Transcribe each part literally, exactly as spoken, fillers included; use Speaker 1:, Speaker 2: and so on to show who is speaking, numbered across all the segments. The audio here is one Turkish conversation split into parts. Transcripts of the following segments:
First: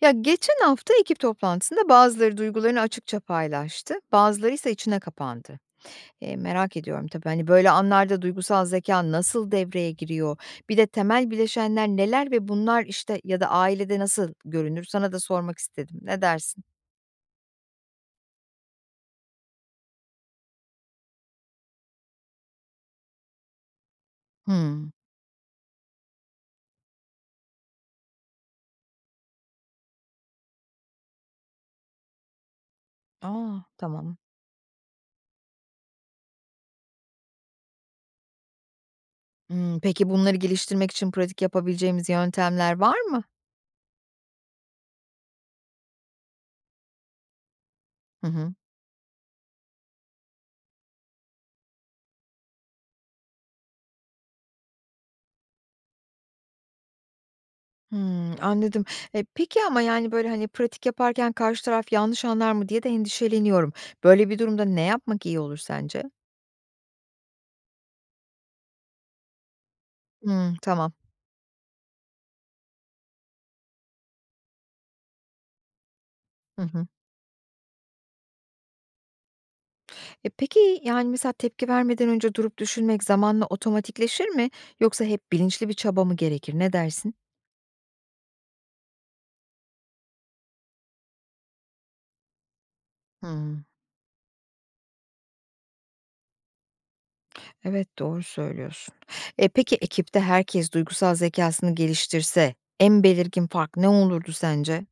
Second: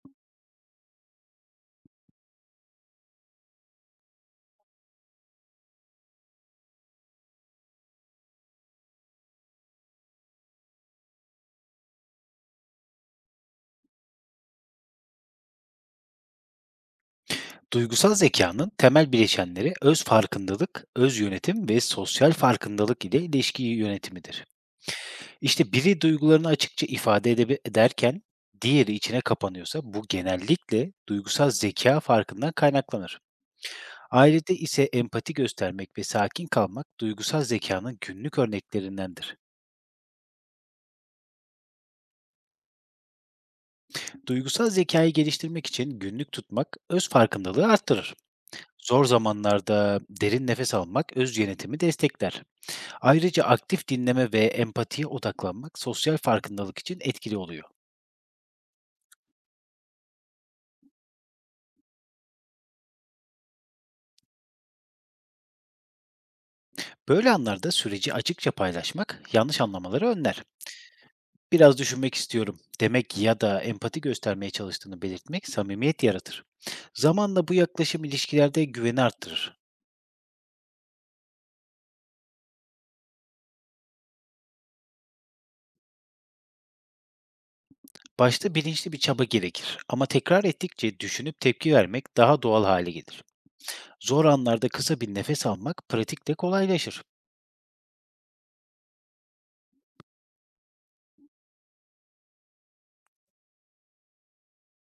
Speaker 1: Ya geçen hafta ekip toplantısında bazıları duygularını açıkça paylaştı, bazıları ise içine kapandı. E, merak ediyorum tabii hani böyle anlarda duygusal zeka nasıl devreye giriyor? Bir de temel bileşenler neler ve bunlar işte ya da ailede nasıl görünür? Sana da sormak istedim. Ne dersin?
Speaker 2: Duygusal zekanın temel bileşenleri öz farkındalık, öz yönetim ve sosyal farkındalık ile ilişki yönetimidir.
Speaker 1: Hmm.
Speaker 2: İşte biri duygularını açıkça ifade edebe- ederken diğeri içine kapanıyorsa bu genellikle duygusal zeka farkından kaynaklanır.
Speaker 1: Aa, tamam.
Speaker 2: Ailede ise empati göstermek ve sakin kalmak duygusal zekanın günlük örneklerindendir.
Speaker 1: Hmm, peki bunları geliştirmek için pratik yapabileceğimiz yöntemler var mı?
Speaker 2: Duygusal zekayı geliştirmek için günlük tutmak öz farkındalığı arttırır.
Speaker 1: Hı hı.
Speaker 2: Zor zamanlarda derin nefes almak öz yönetimi destekler. Ayrıca aktif dinleme ve empatiye odaklanmak sosyal farkındalık için etkili oluyor.
Speaker 1: Hımm, anladım. E, peki ama, yani, böyle, hani, pratik yaparken karşı taraf yanlış anlar mı diye de endişeleniyorum. Böyle bir durumda ne yapmak iyi olur sence?
Speaker 2: Böyle anlarda süreci açıkça paylaşmak yanlış anlamaları önler.
Speaker 1: Hımm, tamam.
Speaker 2: Biraz düşünmek istiyorum demek ya da empati göstermeye çalıştığını belirtmek samimiyet yaratır.
Speaker 1: Hı hı.
Speaker 2: Zamanla bu yaklaşım ilişkilerde güveni arttırır.
Speaker 1: E, peki, yani, mesela tepki vermeden önce durup düşünmek zamanla otomatikleşir mi yoksa hep bilinçli bir çaba mı gerekir? Ne dersin?
Speaker 2: Başta bilinçli bir çaba gerekir ama tekrar ettikçe düşünüp tepki vermek daha doğal hale gelir.
Speaker 1: Hımm.
Speaker 2: Zor anlarda kısa bir nefes almak pratikle kolaylaşır.
Speaker 1: Evet, doğru söylüyorsun. E, peki ekipte herkes duygusal zekasını geliştirse en belirgin fark ne olurdu sence?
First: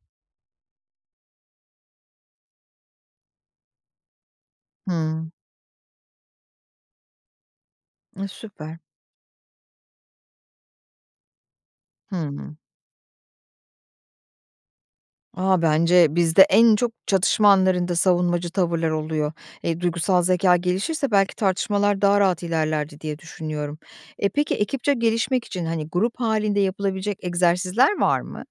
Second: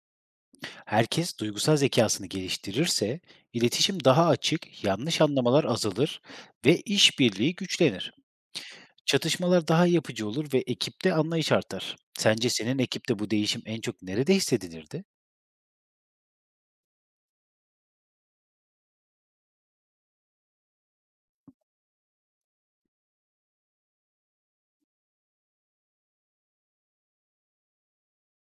Speaker 2: Herkes duygusal zekasını geliştirirse iletişim daha açık, yanlış
Speaker 1: Hımm.
Speaker 2: anlamalar azalır ve işbirliği güçlenir.
Speaker 1: E, süper.
Speaker 2: Çatışmalar daha yapıcı olur ve ekipte anlayış artar. Sence
Speaker 1: Hımm.
Speaker 2: senin ekipte bu değişim en çok nerede hissedilirdi?
Speaker 1: A, bence bizde en çok çatışma anlarında savunmacı tavırlar oluyor. E, duygusal zeka gelişirse belki tartışmalar daha rahat ilerlerdi diye düşünüyorum. E, peki ekipçe gelişmek için, hani, grup halinde yapılabilecek egzersizler var mı?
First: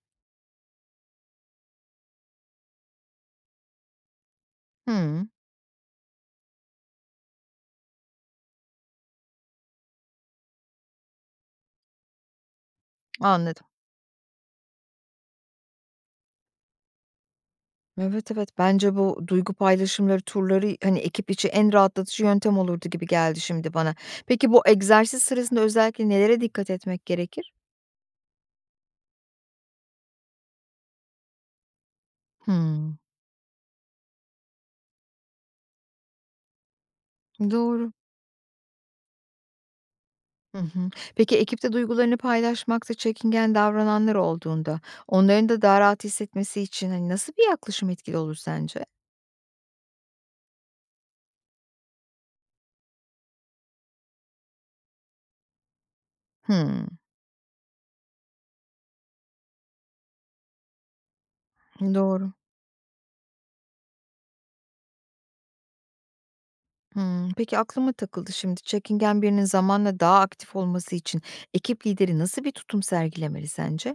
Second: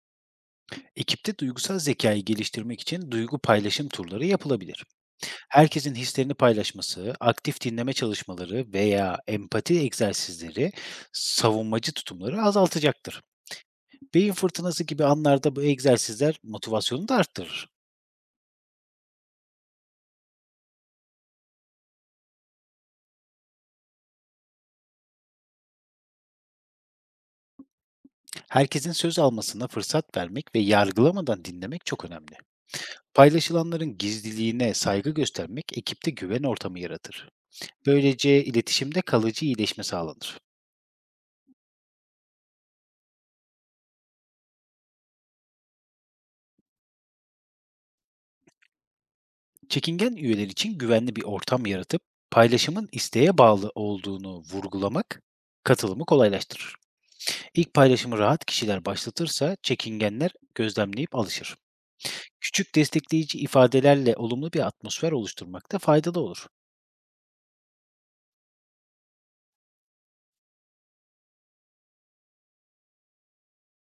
Speaker 2: Ekipte duygusal zekayı geliştirmek için duygu paylaşım turları yapılabilir.
Speaker 1: Hımm,
Speaker 2: Herkesin hislerini paylaşması, aktif dinleme çalışmaları veya empati egzersizleri savunmacı tutumları azaltacaktır.
Speaker 1: anladım.
Speaker 2: Beyin fırtınası gibi anlarda bu egzersizler motivasyonu da arttırır.
Speaker 1: Evet, evet. Bence bu duygu paylaşımları turları, hani, ekip içi en rahatlatıcı yöntem olurdu gibi geldi şimdi bana. Peki bu egzersiz sırasında özellikle nelere dikkat etmek gerekir?
Speaker 2: Herkesin söz almasına fırsat vermek ve yargılamadan dinlemek çok önemli.
Speaker 1: Hımm,
Speaker 2: Paylaşılanların gizliliğine saygı göstermek ekipte güven ortamı yaratır.
Speaker 1: doğru.
Speaker 2: Böylece iletişimde kalıcı iyileşme sağlanır.
Speaker 1: Hı hı. Peki ekipte duygularını paylaşmakta çekingen davrananlar olduğunda onların da daha rahat hissetmesi için hani nasıl bir yaklaşım etkili olur sence?
Speaker 2: Çekingen üyeler için güvenli bir ortam yaratıp paylaşımın isteğe bağlı olduğunu vurgulamak katılımı kolaylaştırır.
Speaker 1: Hımm.
Speaker 2: İlk paylaşımı rahat kişiler başlatırsa çekingenler gözlemleyip alışır.
Speaker 1: Doğru.
Speaker 2: Küçük destekleyici ifadelerle olumlu bir atmosfer oluşturmak da faydalı olur.
Speaker 1: Hımm. Peki aklıma takıldı şimdi. Çekingen birinin zamanla daha aktif olması için ekip lideri nasıl bir tutum sergilemeli sence?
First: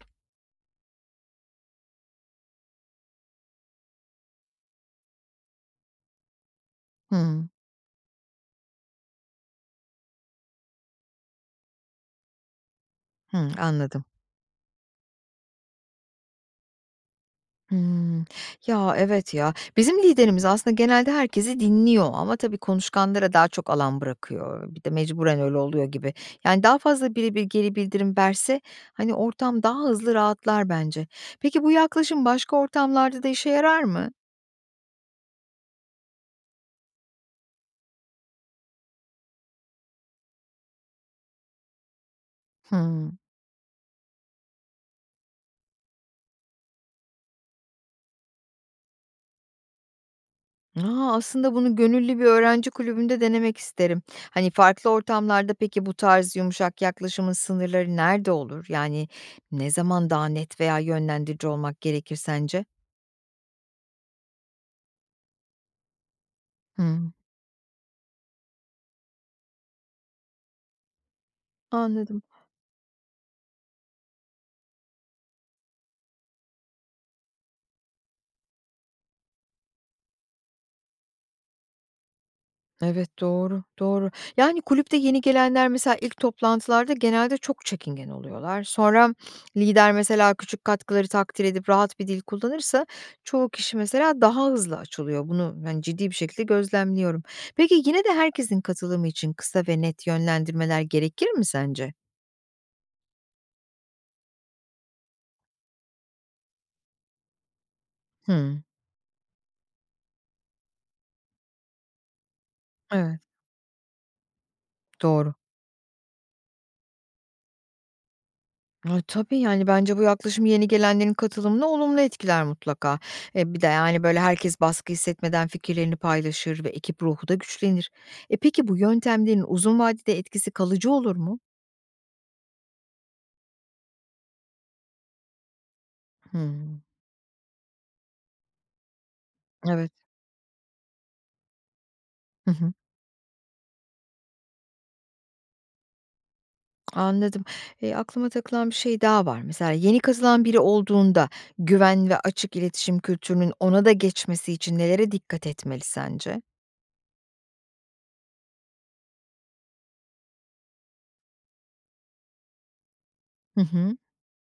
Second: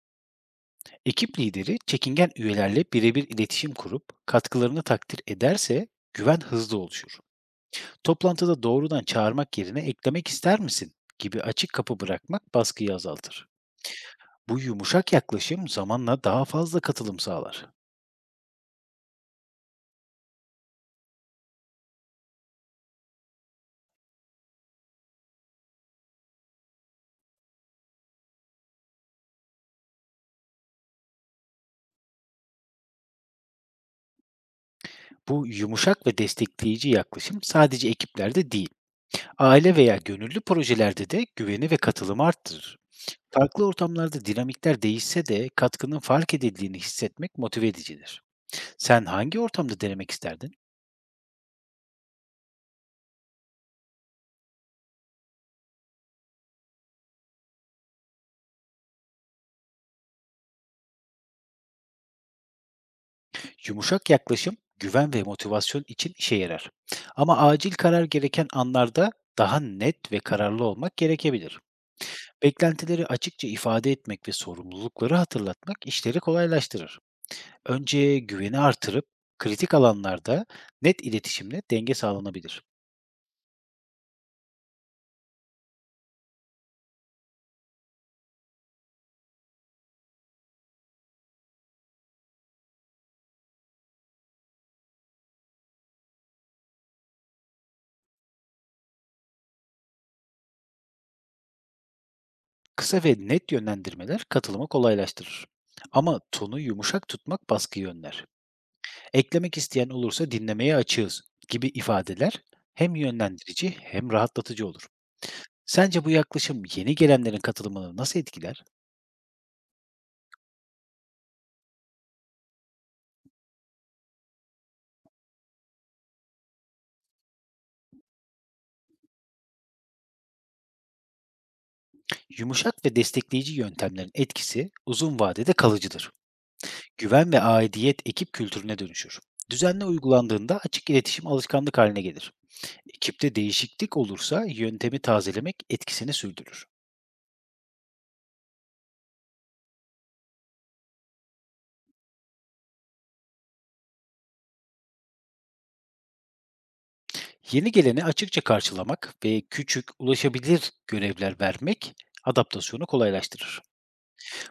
Speaker 2: Ekip lideri çekingen üyelerle birebir iletişim kurup katkılarını takdir ederse güven hızlı oluşur.
Speaker 1: Hımm.
Speaker 2: Toplantıda doğrudan çağırmak yerine eklemek ister misin gibi açık kapı bırakmak baskıyı azaltır.
Speaker 1: Hımm. Anladım.
Speaker 2: Bu yumuşak yaklaşım zamanla daha fazla katılım sağlar.
Speaker 1: Hımm. Ya, evet ya. Bizim liderimiz aslında genelde herkesi dinliyor ama tabii konuşkanlara daha çok alan bırakıyor. Bir de mecburen öyle oluyor gibi. Yani daha fazla biri bir geri bildirim verse, hani, ortam daha hızlı rahatlar bence. Peki bu yaklaşım başka ortamlarda da işe yarar mı?
Speaker 2: Bu yumuşak ve destekleyici yaklaşım sadece ekiplerde değil, aile veya gönüllü projelerde de güveni ve katılımı arttırır.
Speaker 1: Hımm.
Speaker 2: Farklı ortamlarda dinamikler değişse de katkının fark edildiğini hissetmek motive edicidir. Sen hangi ortamda denemek isterdin?
Speaker 1: A, aslında bunu gönüllü bir öğrenci kulübünde denemek isterim. Hani, farklı ortamlarda peki bu tarz yumuşak yaklaşımın sınırları nerede olur? Yani ne zaman daha net veya yönlendirici olmak gerekir sence?
Speaker 2: Yumuşak yaklaşım güven ve motivasyon için işe yarar. Ama acil karar gereken anlarda daha net ve kararlı olmak gerekebilir.
Speaker 1: Anladım.
Speaker 2: Beklentileri açıkça ifade etmek ve sorumlulukları hatırlatmak işleri kolaylaştırır. Önce güveni artırıp kritik alanlarda net iletişimle denge sağlanabilir.
Speaker 1: Evet, doğru, doğru. Yani kulüpte yeni gelenler mesela ilk toplantılarda genelde çok çekingen oluyorlar. Sonra lider mesela küçük katkıları takdir edip rahat bir dil kullanırsa çoğu kişi mesela daha hızlı açılıyor. Bunu ben ciddi bir şekilde gözlemliyorum. Peki yine de herkesin katılımı için kısa ve net yönlendirmeler gerekir mi sence?
Speaker 2: Kısa ve net yönlendirmeler katılımı kolaylaştırır. Ama tonu yumuşak tutmak baskıyı önler.
Speaker 1: Hı,
Speaker 2: Eklemek isteyen olursa dinlemeye açığız gibi ifadeler hem
Speaker 1: evet,
Speaker 2: yönlendirici hem rahatlatıcı olur.
Speaker 1: doğru.
Speaker 2: Sence bu yaklaşım yeni gelenlerin katılımını nasıl etkiler?
Speaker 1: A, tabii, yani, bence bu yaklaşım yeni gelenlerin katılımını olumlu etkiler mutlaka. E, bir de, yani, böyle, herkes baskı hissetmeden fikirlerini paylaşır ve ekip ruhu da güçlenir. E, peki bu yöntemlerin uzun vadede etkisi kalıcı olur mu?
Speaker 2: Yumuşak ve destekleyici yöntemlerin etkisi uzun vadede kalıcıdır.
Speaker 1: Hımm.
Speaker 2: Güven ve aidiyet ekip kültürüne dönüşür. Düzenli
Speaker 1: Evet.
Speaker 2: uygulandığında açık iletişim alışkanlık haline gelir.
Speaker 1: Hı hı.
Speaker 2: Ekipte değişiklik olursa yöntemi tazelemek etkisini sürdürür.
Speaker 1: Anladım. Eee, aklıma takılan bir şey daha var. Mesela yeni katılan biri olduğunda güven ve açık iletişim kültürünün ona da geçmesi için nelere dikkat etmeli sence?
Speaker 2: Yeni geleni açıkça karşılamak ve küçük, ulaşabilir görevler vermek adaptasyonu
Speaker 1: Hı
Speaker 2: kolaylaştırır.
Speaker 1: hı.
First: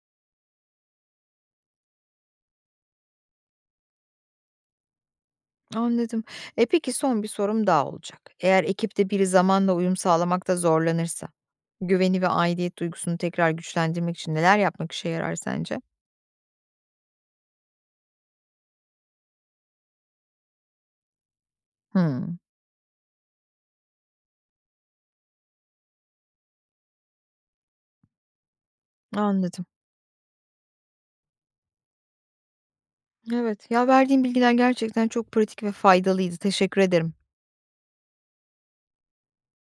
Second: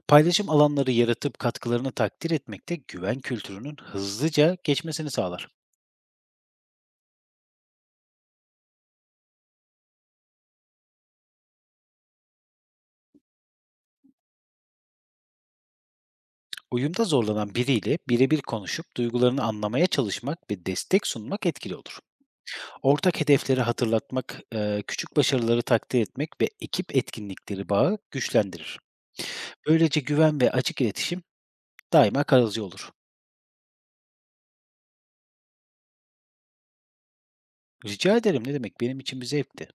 Speaker 2: Paylaşım alanları yaratıp katkılarını takdir etmek de güven kültürünün hızlıca geçmesini sağlar.
Speaker 1: Anladım. E, peki son bir sorum daha olacak. Eğer ekipte biri zamanla uyum sağlamakta zorlanırsa, güveni ve aidiyet duygusunu tekrar güçlendirmek için neler yapmak işe yarar sence?
Speaker 2: Uyumda zorlanan biriyle birebir konuşup duygularını anlamaya çalışmak ve destek sunmak etkili olur.
Speaker 1: Hmm.
Speaker 2: Ortak hedefleri hatırlatmak, eee, küçük başarıları takdir etmek ve ekip etkinlikleri bağı güçlendirir.
Speaker 1: Anladım.
Speaker 2: Böylece güven ve açık iletişim daima kalıcı olur.
Speaker 1: Evet. Ya verdiğin bilgiler gerçekten çok pratik ve faydalıydı. Teşekkür ederim.
Speaker 2: Rica ederim ne demek benim için bir zevkti.